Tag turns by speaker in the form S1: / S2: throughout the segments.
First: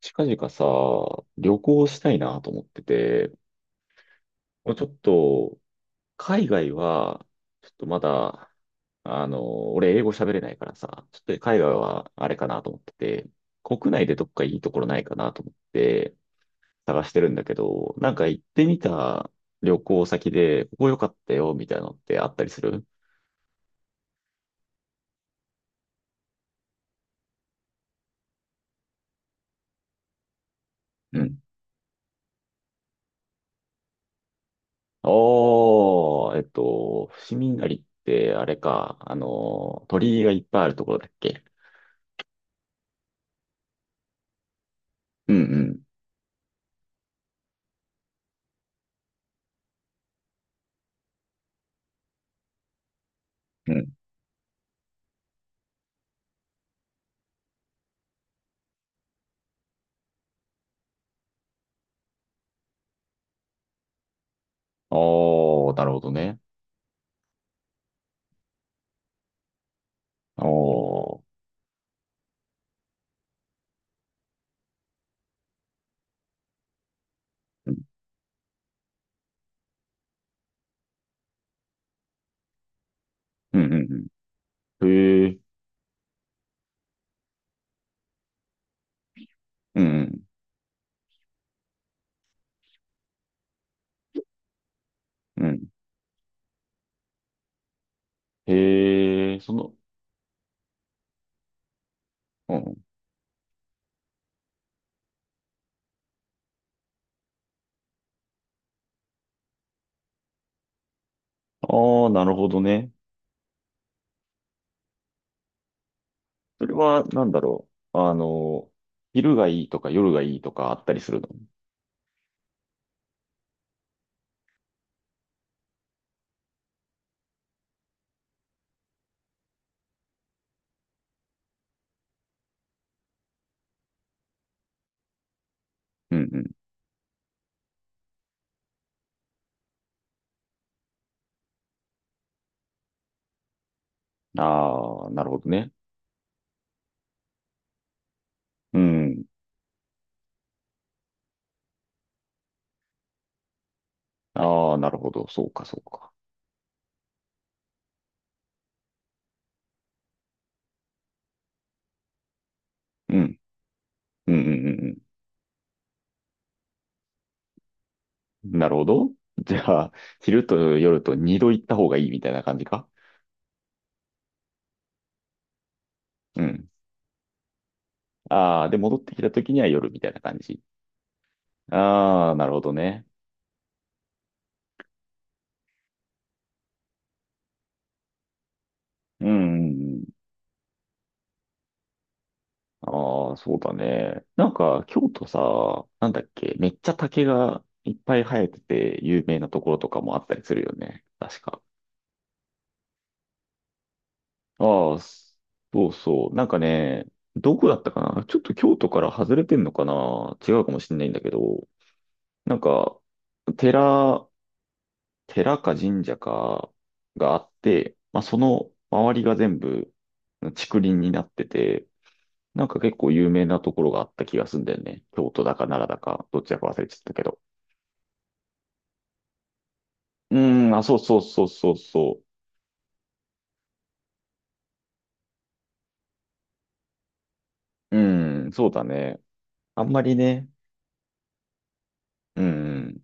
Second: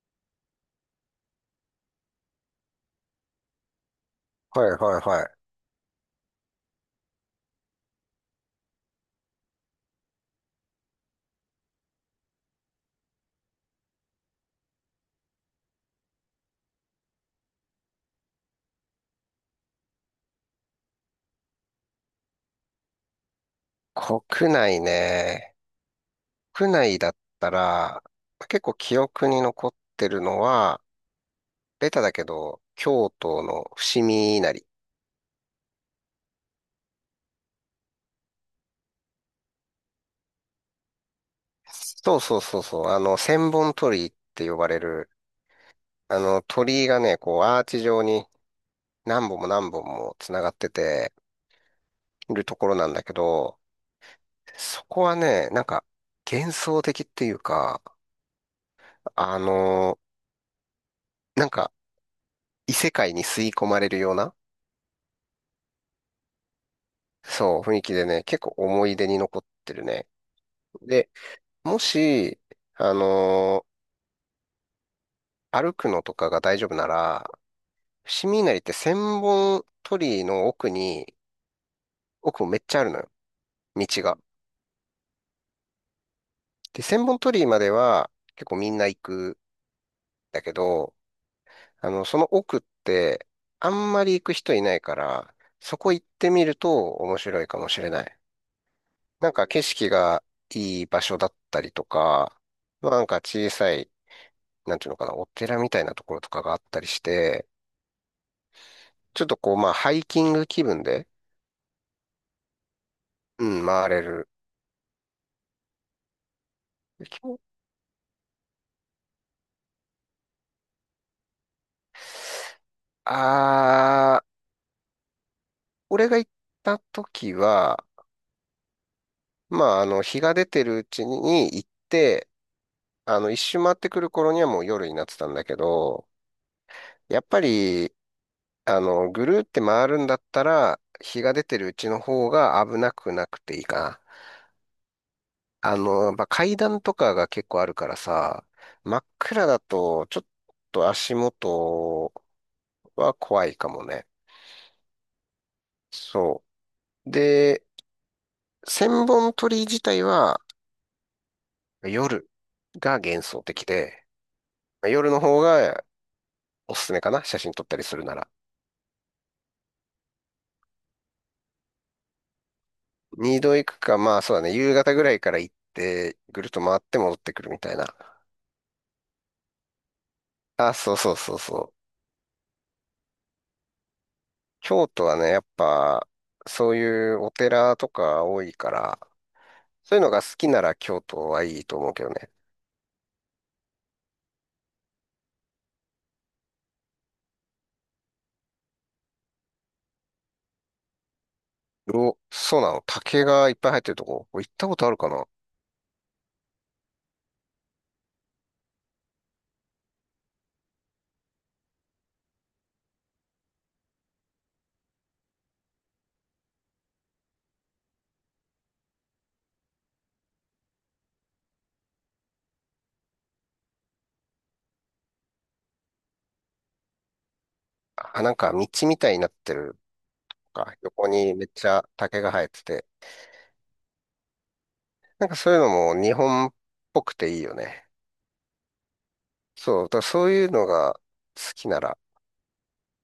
S1: 近々さ、旅行したいなと思ってて、
S2: はい
S1: もうちょっ
S2: はいはい。
S1: と、海外は、ちょっとまだ、俺英語喋れないからさ、ちょっと海外はあれかなと思ってて、国内でどっかいいところないかなと思って探してるんだけど、なんか行ってみた旅行先で、ここ良かったよ、みたいなのってあったりする？
S2: 国内ね。国内だったら、結構記憶に残ってるのは、
S1: うん。
S2: ベタだけど、京都の伏見稲荷。
S1: おー、伏見稲荷ってあれか、鳥居がいっぱいあるところだっけ？
S2: そうそうそうそう。千本鳥居って呼ばれる、
S1: うん
S2: 鳥居がね、こう、アーチ状に何本も何本も繋がってて、いるところなんだけど、
S1: うん。
S2: そこはね、なんか、幻想的っていうか、あの、なんか、異世界に吸い込まれるような、
S1: おー、なるほどね。
S2: そう、雰囲気でね、結構思い出に残ってるね。で、
S1: おー。
S2: もし、あのー歩くのとかが大丈夫なら、
S1: うん、
S2: 伏見稲荷って千本鳥居の奥に、奥もめっちゃあるのよ、
S1: う
S2: 道
S1: ん、
S2: が。
S1: うん。へえ、
S2: で、千本鳥居までは結構みんな行く
S1: うん、
S2: んだけど、その奥ってあんまり行く人いないから、
S1: うん。うん
S2: そこ行ってみると面白いかもしれない。なん
S1: へえ、
S2: か景色がいい場所だったりとか、
S1: うん。
S2: まあなんか小さいなんていうのかな、お寺みたいなところとかがあったりして、ちょっとこう、まあ、ハイキング気分で、
S1: ああ、なるほどね。
S2: うん、回れる。
S1: それは、なん
S2: き
S1: だろう。昼がいいとか夜がいいとかあったりするの？
S2: あー、俺が行った時は、まあ、日が出てるうちに行って、一周回ってくる頃にはもう夜になってたんだけど、
S1: うんう
S2: やっぱり、ぐるーって回るんだったら、日が出てるうちの方が危なくなくていいかな。
S1: ん。ああ、なるほどね。
S2: やっぱ階段とかが結構あるからさ、
S1: う
S2: 真っ
S1: ん。
S2: 暗だと、ちょっと足元は怖いかもね。
S1: ああ、なるほど。そうか、そうか。
S2: そう。で、千本鳥居自体は夜が
S1: う
S2: 幻
S1: ん。
S2: 想的で、
S1: うんうんうん
S2: 夜の方がおすすめかな、写真撮ったりするなら。
S1: うん。なるほど。じゃあ、昼と夜と二度行った方がいいみたいな感じか？
S2: 二度行くか、まあそうだね、夕方ぐらいから行って、
S1: う
S2: ぐるっと
S1: ん。
S2: 回って戻ってくるみたいな。
S1: ああ、で、戻ってきた時には夜みたいな感じ。
S2: あ、そうそうそうそう。
S1: ああ、なるほどね。
S2: 京都はね、やっぱ、そういうお寺とか多いから、
S1: うん、うん
S2: そうい
S1: う
S2: う
S1: ん。
S2: のが好きなら京都はいいと思うけどね。
S1: ああ、そうだね。なんか、京都さ、なんだっけ、めっちゃ竹がいっぱい生えてて有名なところとかもあったりするよね。確か。
S2: お、そうなの。竹がいっぱい入ってるとこ。これ行ったことあ
S1: あ
S2: る
S1: あ、
S2: かな
S1: そうそう。なんかね、どこだったかな、ちょっと京都から外れてんのかな、違うかもしれないんだけど、なんか、寺、寺か神社かがあって、まあ、その周りが全部竹林になってて、なんか結構有名なところがあった気がすんだよね。京都だか奈良だか、どっちだか忘れちゃったけど。
S2: あ、なんか道みたいになってる
S1: う
S2: の
S1: ーん、
S2: か。
S1: あ、そう
S2: 横
S1: そう
S2: に
S1: そ
S2: め
S1: う
S2: っち
S1: そう
S2: ゃ
S1: そ
S2: 竹が生えてて。なんかそういうのも日本っぽくていいよね。
S1: う。うーん、そうだね。
S2: そ
S1: あ
S2: う、だ
S1: ん
S2: か
S1: ま
S2: ら
S1: り
S2: そうい
S1: ね。
S2: うのが好きなら。
S1: うーん、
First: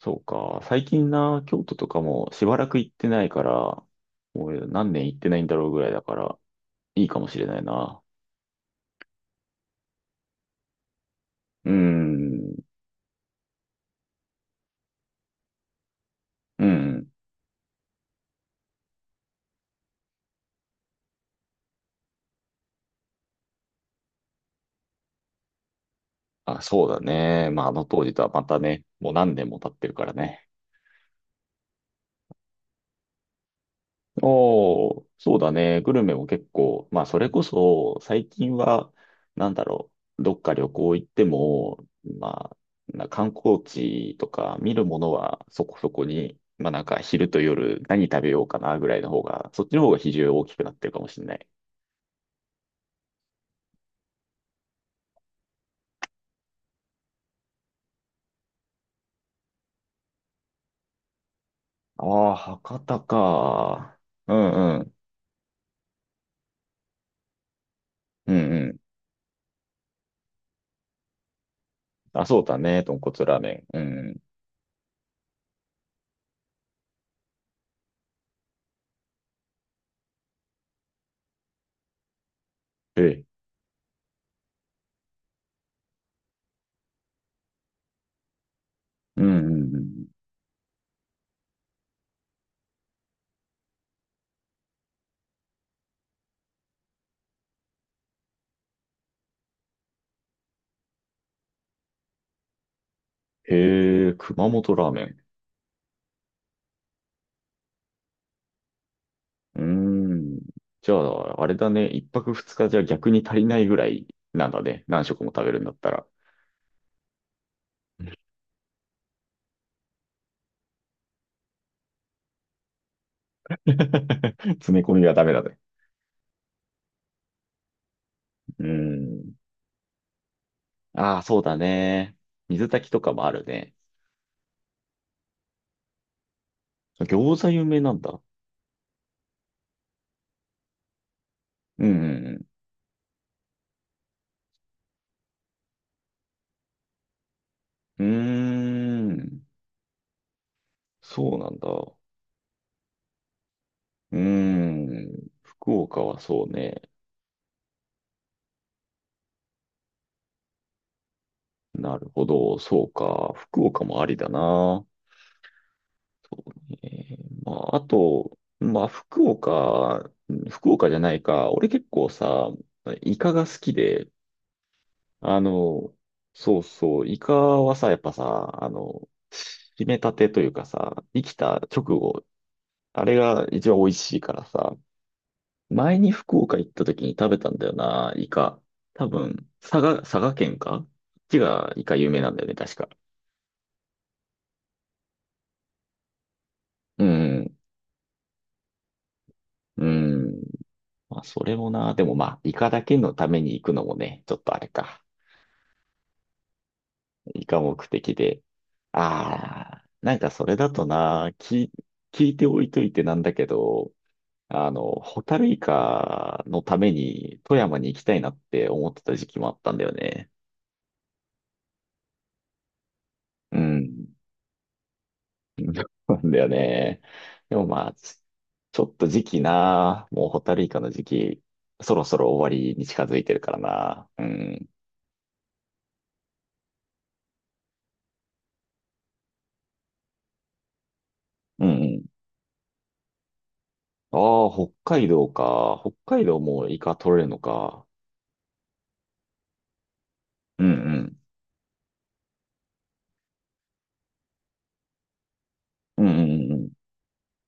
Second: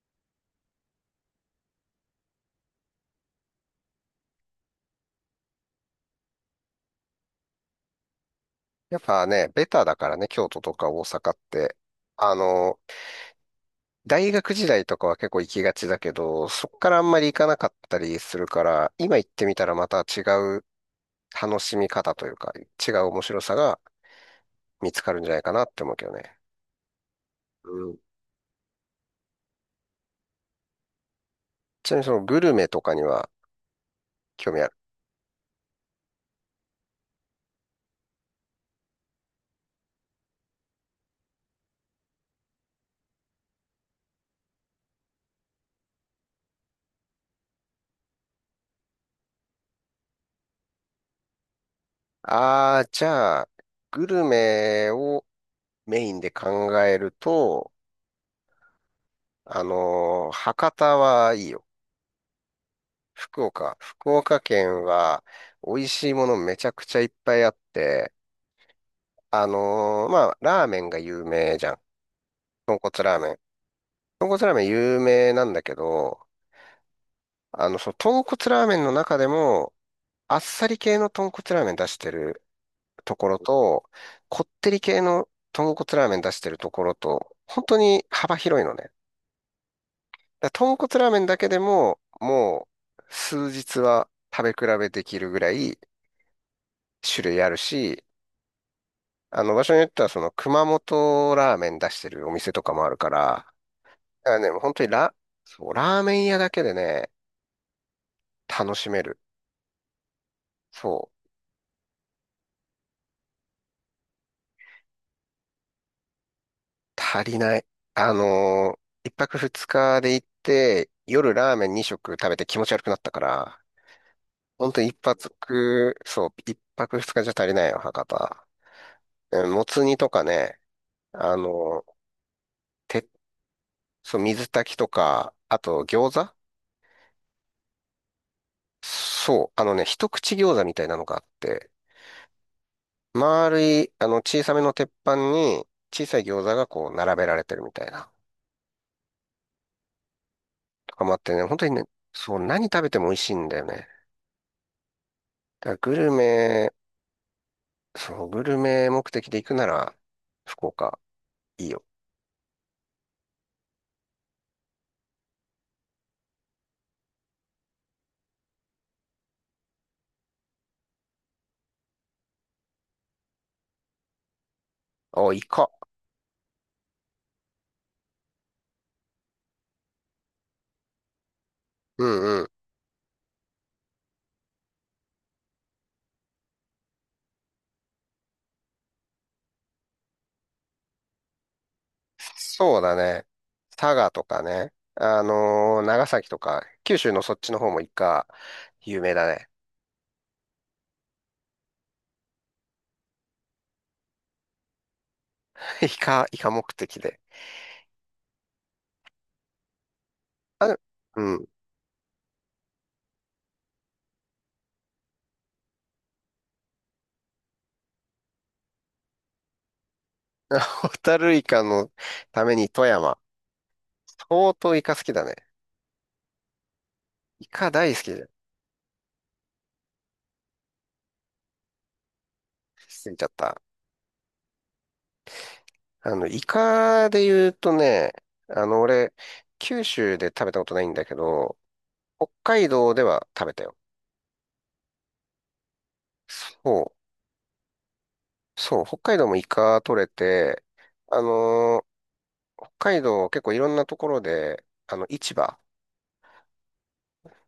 S1: そうか。最近な、京都とかもしばらく行ってないから、もう何年行ってないんだろうぐらいだから、いいかもしれないな。
S2: やっぱね、ベタだからね、京都とか大阪っ
S1: うー
S2: て。あ
S1: ん、
S2: の、大学時代とかは結構行きがちだけど、
S1: う
S2: そこからあ
S1: ん。
S2: んまり行かなかったりするから、今行ってみたらまた違う楽しみ方というか、違う面白さが見つかるんじゃないかなって思うけどね。
S1: あ、そうだね。まあ、あ
S2: う
S1: の
S2: ん。
S1: 当時とはまたね、もう何年も経ってるからね。
S2: ちなみにそのグルメとかには興味ある。
S1: おー、そうだね。グルメも結構、まあ、それこそ、最近は、なんだろう、どっか旅行行っても、まあ、な観光地とか見るものはそこそこに、まあ、なんか昼と夜何食べようかなぐらいの方が、そっちの方が比重大きくなってるかもしれない。
S2: ああ、じゃあ、グルメをメインで考えると、博多はいいよ。
S1: ああ、博多
S2: 福岡。
S1: か。
S2: 福
S1: う
S2: 岡
S1: んう
S2: 県
S1: ん。
S2: は美味しいものめちゃくちゃいっぱいあって、
S1: うんうん。
S2: まあ、ラーメンが有名じゃん。
S1: あ、そうだ
S2: 豚
S1: ね。豚
S2: 骨ラー
S1: 骨
S2: メ
S1: ラ
S2: ン。
S1: ーメン。うんうん。
S2: 豚骨ラーメン有名なんだけど、その豚骨ラーメンの中でも、あっさり系の豚骨ラーメン出してる
S1: え
S2: と
S1: え。
S2: ころと、こってり系の豚骨ラーメン出してるところと、本当に幅広いのね。
S1: うんうんうん。
S2: だから豚骨ラーメンだけでも、もう数日は食べ比べできるぐらい種類あるし、場所によってはその熊本ラーメン出してるお店とかもあるから、
S1: へえ、
S2: だから
S1: 熊
S2: ね、本
S1: 本
S2: 当
S1: ラ
S2: に
S1: ーメン。
S2: そう、ラーメン屋だけでね、楽しめる。
S1: うーん。じゃ
S2: そ
S1: あ、あれだね。一泊二日じゃ逆に足りないぐらいなんだね。何食も食べるんだったら。
S2: う、足りない。あのー一泊二日で行って、夜ラーメン二食食べて気持ち悪くなったから、本当
S1: 詰め込
S2: 一
S1: みはダメだね。
S2: 泊、そう、一泊二日じゃ足りないよ、博多。
S1: うーん。
S2: うん。もつ煮とかね、
S1: ああ、
S2: あ
S1: そうだ
S2: の、
S1: ね。水炊きと
S2: て、
S1: かもあるね。
S2: そう、水炊きとか、あと餃子。
S1: 餃子有名なんだ。
S2: そう、一口餃子みたいなのがあって、
S1: うん。
S2: 丸い、小さめの鉄板に、小さい餃子がこう、並べられてるみたい
S1: う
S2: な、
S1: んうーん。
S2: とかもあって
S1: そう
S2: ね、
S1: なん
S2: 本
S1: だ。
S2: 当にね、
S1: う
S2: そう、何食べても美味しいんだよね。
S1: ーん。
S2: だか
S1: 福
S2: らグ
S1: 岡
S2: ル
S1: はそう
S2: メ、
S1: ね。
S2: そう、グルメ目的で行くなら、福岡、いいよ。
S1: なるほど。そうか。福岡もありだな。えーまあ、あと、まあ、福岡、福岡じゃないか。俺結構さ、イカが好きで、
S2: あ、
S1: あ
S2: イカ。
S1: の、そうそう、イカはさ、やっぱさ、締めたてというかさ、生きた直
S2: う
S1: 後、
S2: ん
S1: あれが一番美味しいからさ、前に福岡行った時に食べたんだよな、イカ。多分、佐賀、佐賀県かこっちがイカ有名なんだよね、確
S2: そう
S1: か。
S2: だね。佐賀とかね。長崎とか、九
S1: う
S2: 州のそっち
S1: ん、
S2: の方もイカ、有名だね。
S1: うん。まあ、それもな、でもまあ、イカだけのために行くのもね、ちょっとあれか。
S2: イカ、イカ目的で。
S1: 以下目的で。ああ、なんかそれ
S2: あ、
S1: だ
S2: で、
S1: と
S2: う
S1: な、
S2: ん。
S1: 聞いておいといてなんだけど、ホタルイカのために富山に行きたいなって思ってた時期もあったんだよね。
S2: ホタルイカのために富山。
S1: うん。
S2: 相当イカ好きだね。
S1: そうなんだよね。
S2: イ
S1: でも
S2: カ
S1: まあ、
S2: 大好き
S1: ち
S2: で、
S1: ちょっと時期な、もうホタルイカの時期、そろそろ終わりに近
S2: すぎ
S1: づい
S2: ちゃっ
S1: てるから
S2: た。
S1: な。うん。
S2: イカで言うとね、俺、九州で食べたことないんだけど、
S1: うんうん。
S2: 北海道では食べたよ。
S1: ああ、北海道か。北海道も
S2: そ
S1: イカ取れるのか。
S2: う。そう。北海道もイカ取れ
S1: う
S2: て、
S1: んうん。
S2: あのー北海道結構いろんなところで、市場
S1: うんうんうんうん。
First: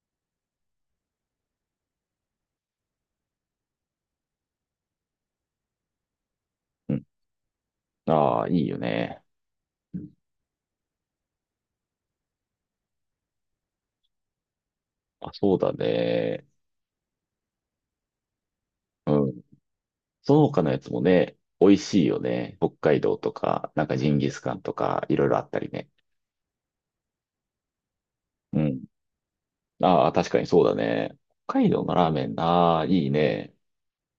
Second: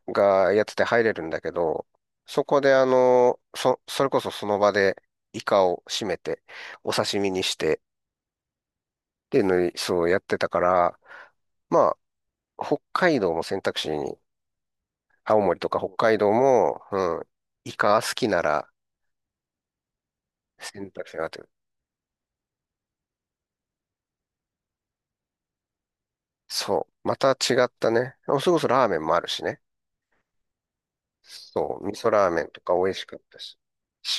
S2: がやってて入れるんだけど、そこでそれこそその場でイカを締めて、お刺身にしてっ
S1: ああ、いいよね。
S2: ていうのに、そうやってたから、まあ、北海道も選択肢に、
S1: あ、
S2: 青
S1: そう
S2: 森と
S1: だ
S2: か北海道
S1: ね。
S2: も、うん、イカ好きなら
S1: うん。その他のや
S2: 選
S1: つも
S2: 択肢があっ
S1: ね、
S2: てる。
S1: 美味しいよね。北海道とか、なんかジンギスカンとか、いろいろあったりね。
S2: そう、また違ったね。それこ
S1: う
S2: そ
S1: ん。
S2: ラーメンもあるしね。
S1: ああ、確かにそうだね。北海
S2: そ
S1: 道
S2: う、
S1: の
S2: 味
S1: ラ
S2: 噌
S1: ーメ
S2: ラー
S1: ン、
S2: メンとか
S1: ああ、
S2: 美味し
S1: いい
S2: かった
S1: ね。
S2: し。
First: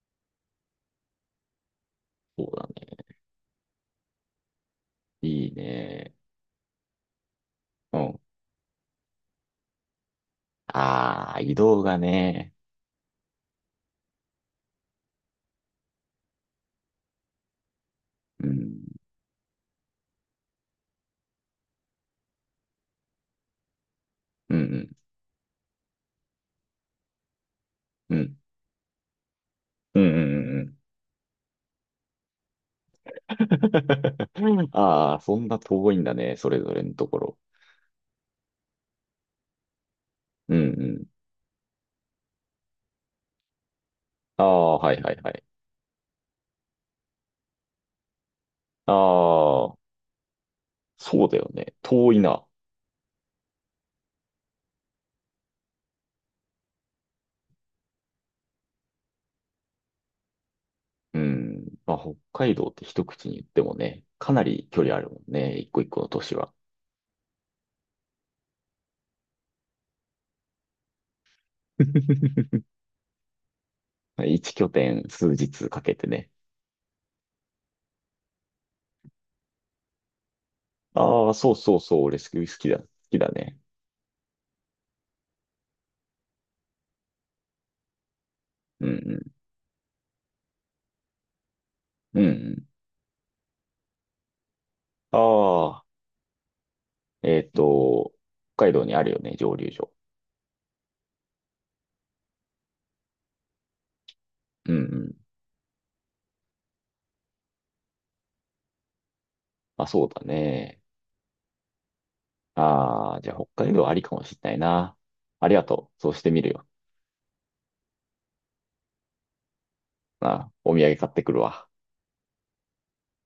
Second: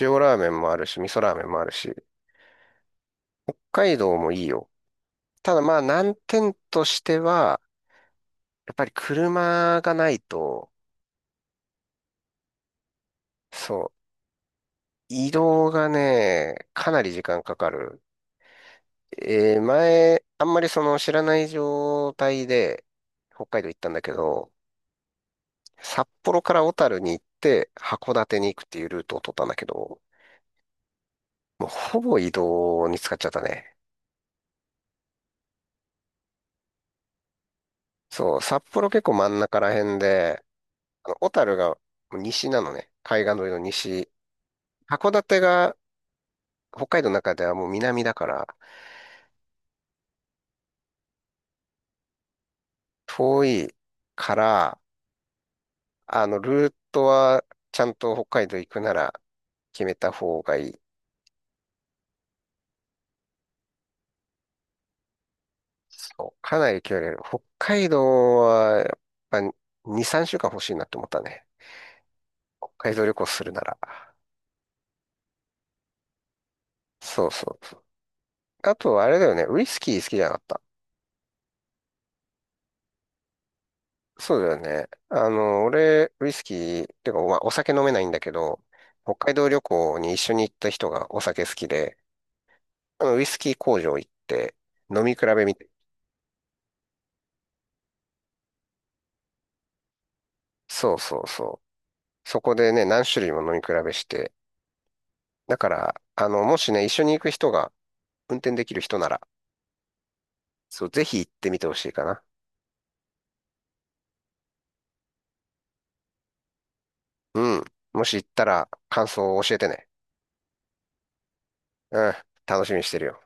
S2: 塩ラーメンもあるし、味噌ラーメンもあるし。
S1: そうだね。
S2: 北海道もいいよ。
S1: いい
S2: ただまあ
S1: ね。
S2: 難点としては、
S1: うん。
S2: やっぱり車がないと、
S1: ああ、移動がね。
S2: そう、移動がね、かなり時間かかる。
S1: うん。
S2: 前、あんまりその知らない状態で北海道行ったんだけど、
S1: うん、
S2: 札幌から小樽に行って函
S1: うん、うん。
S2: 館に行くっていうルートを取ったんだけ
S1: う
S2: ど、
S1: ん、うん、うん。うん
S2: もうほぼ移動に使っちゃったね。
S1: ああ、そんな遠いんだね。それぞれのところ。
S2: そう、札幌結構真ん中ら辺で、
S1: うん、うん。
S2: 小樽が西なのね。海岸沿いの西。
S1: ああ、はい、
S2: 函
S1: はい、は
S2: 館
S1: い。
S2: が北海道の中ではもう南だから、
S1: ああ、そうだよね。遠いな。
S2: 遠いから、ルートはちゃんと北海道行くなら決めた方がいい。
S1: うん。まあ、北海道って一口に言ってもね、かなり距離あるもんね。一個一個の都
S2: そ
S1: 市
S2: う、
S1: は。
S2: かなり距離ある。北海道はやっぱ2、3週間欲しいなって思ったね。北海道旅行するなら。
S1: 一拠点数日かけてね。
S2: そうそうそう。あと、あれだよね。ウイスキー好きじゃなかった。
S1: ああ、そうそうそう。俺スキー好きだ。好きだね。
S2: そうだよね。俺、ウイスキー、っていうか、まあ、お酒飲めないんだけど、
S1: う
S2: 北海
S1: ん
S2: 道旅行に一緒に行った人がお酒好きで、
S1: うん。うん
S2: ウイスキー工場行って、飲み
S1: うん。
S2: 比べみたい。
S1: ああ、えっと、北海道にあるよね、蒸留所。
S2: そうそうそう。そこでね、何種類も飲み比べして。
S1: うんうん。
S2: だから、もしね、一緒に行く人が運転できる人なら、
S1: まあ、そうだね。
S2: そう、ぜひ行ってみてほしいかな。
S1: ああ、じゃあ北海道ありかもしれないな。ありがとう。そうしてみるよ。
S2: うん。もし行ったら感想を教えてね。
S1: まあ、お土産買ってくるわ。
S2: うん。楽しみにしてるよ。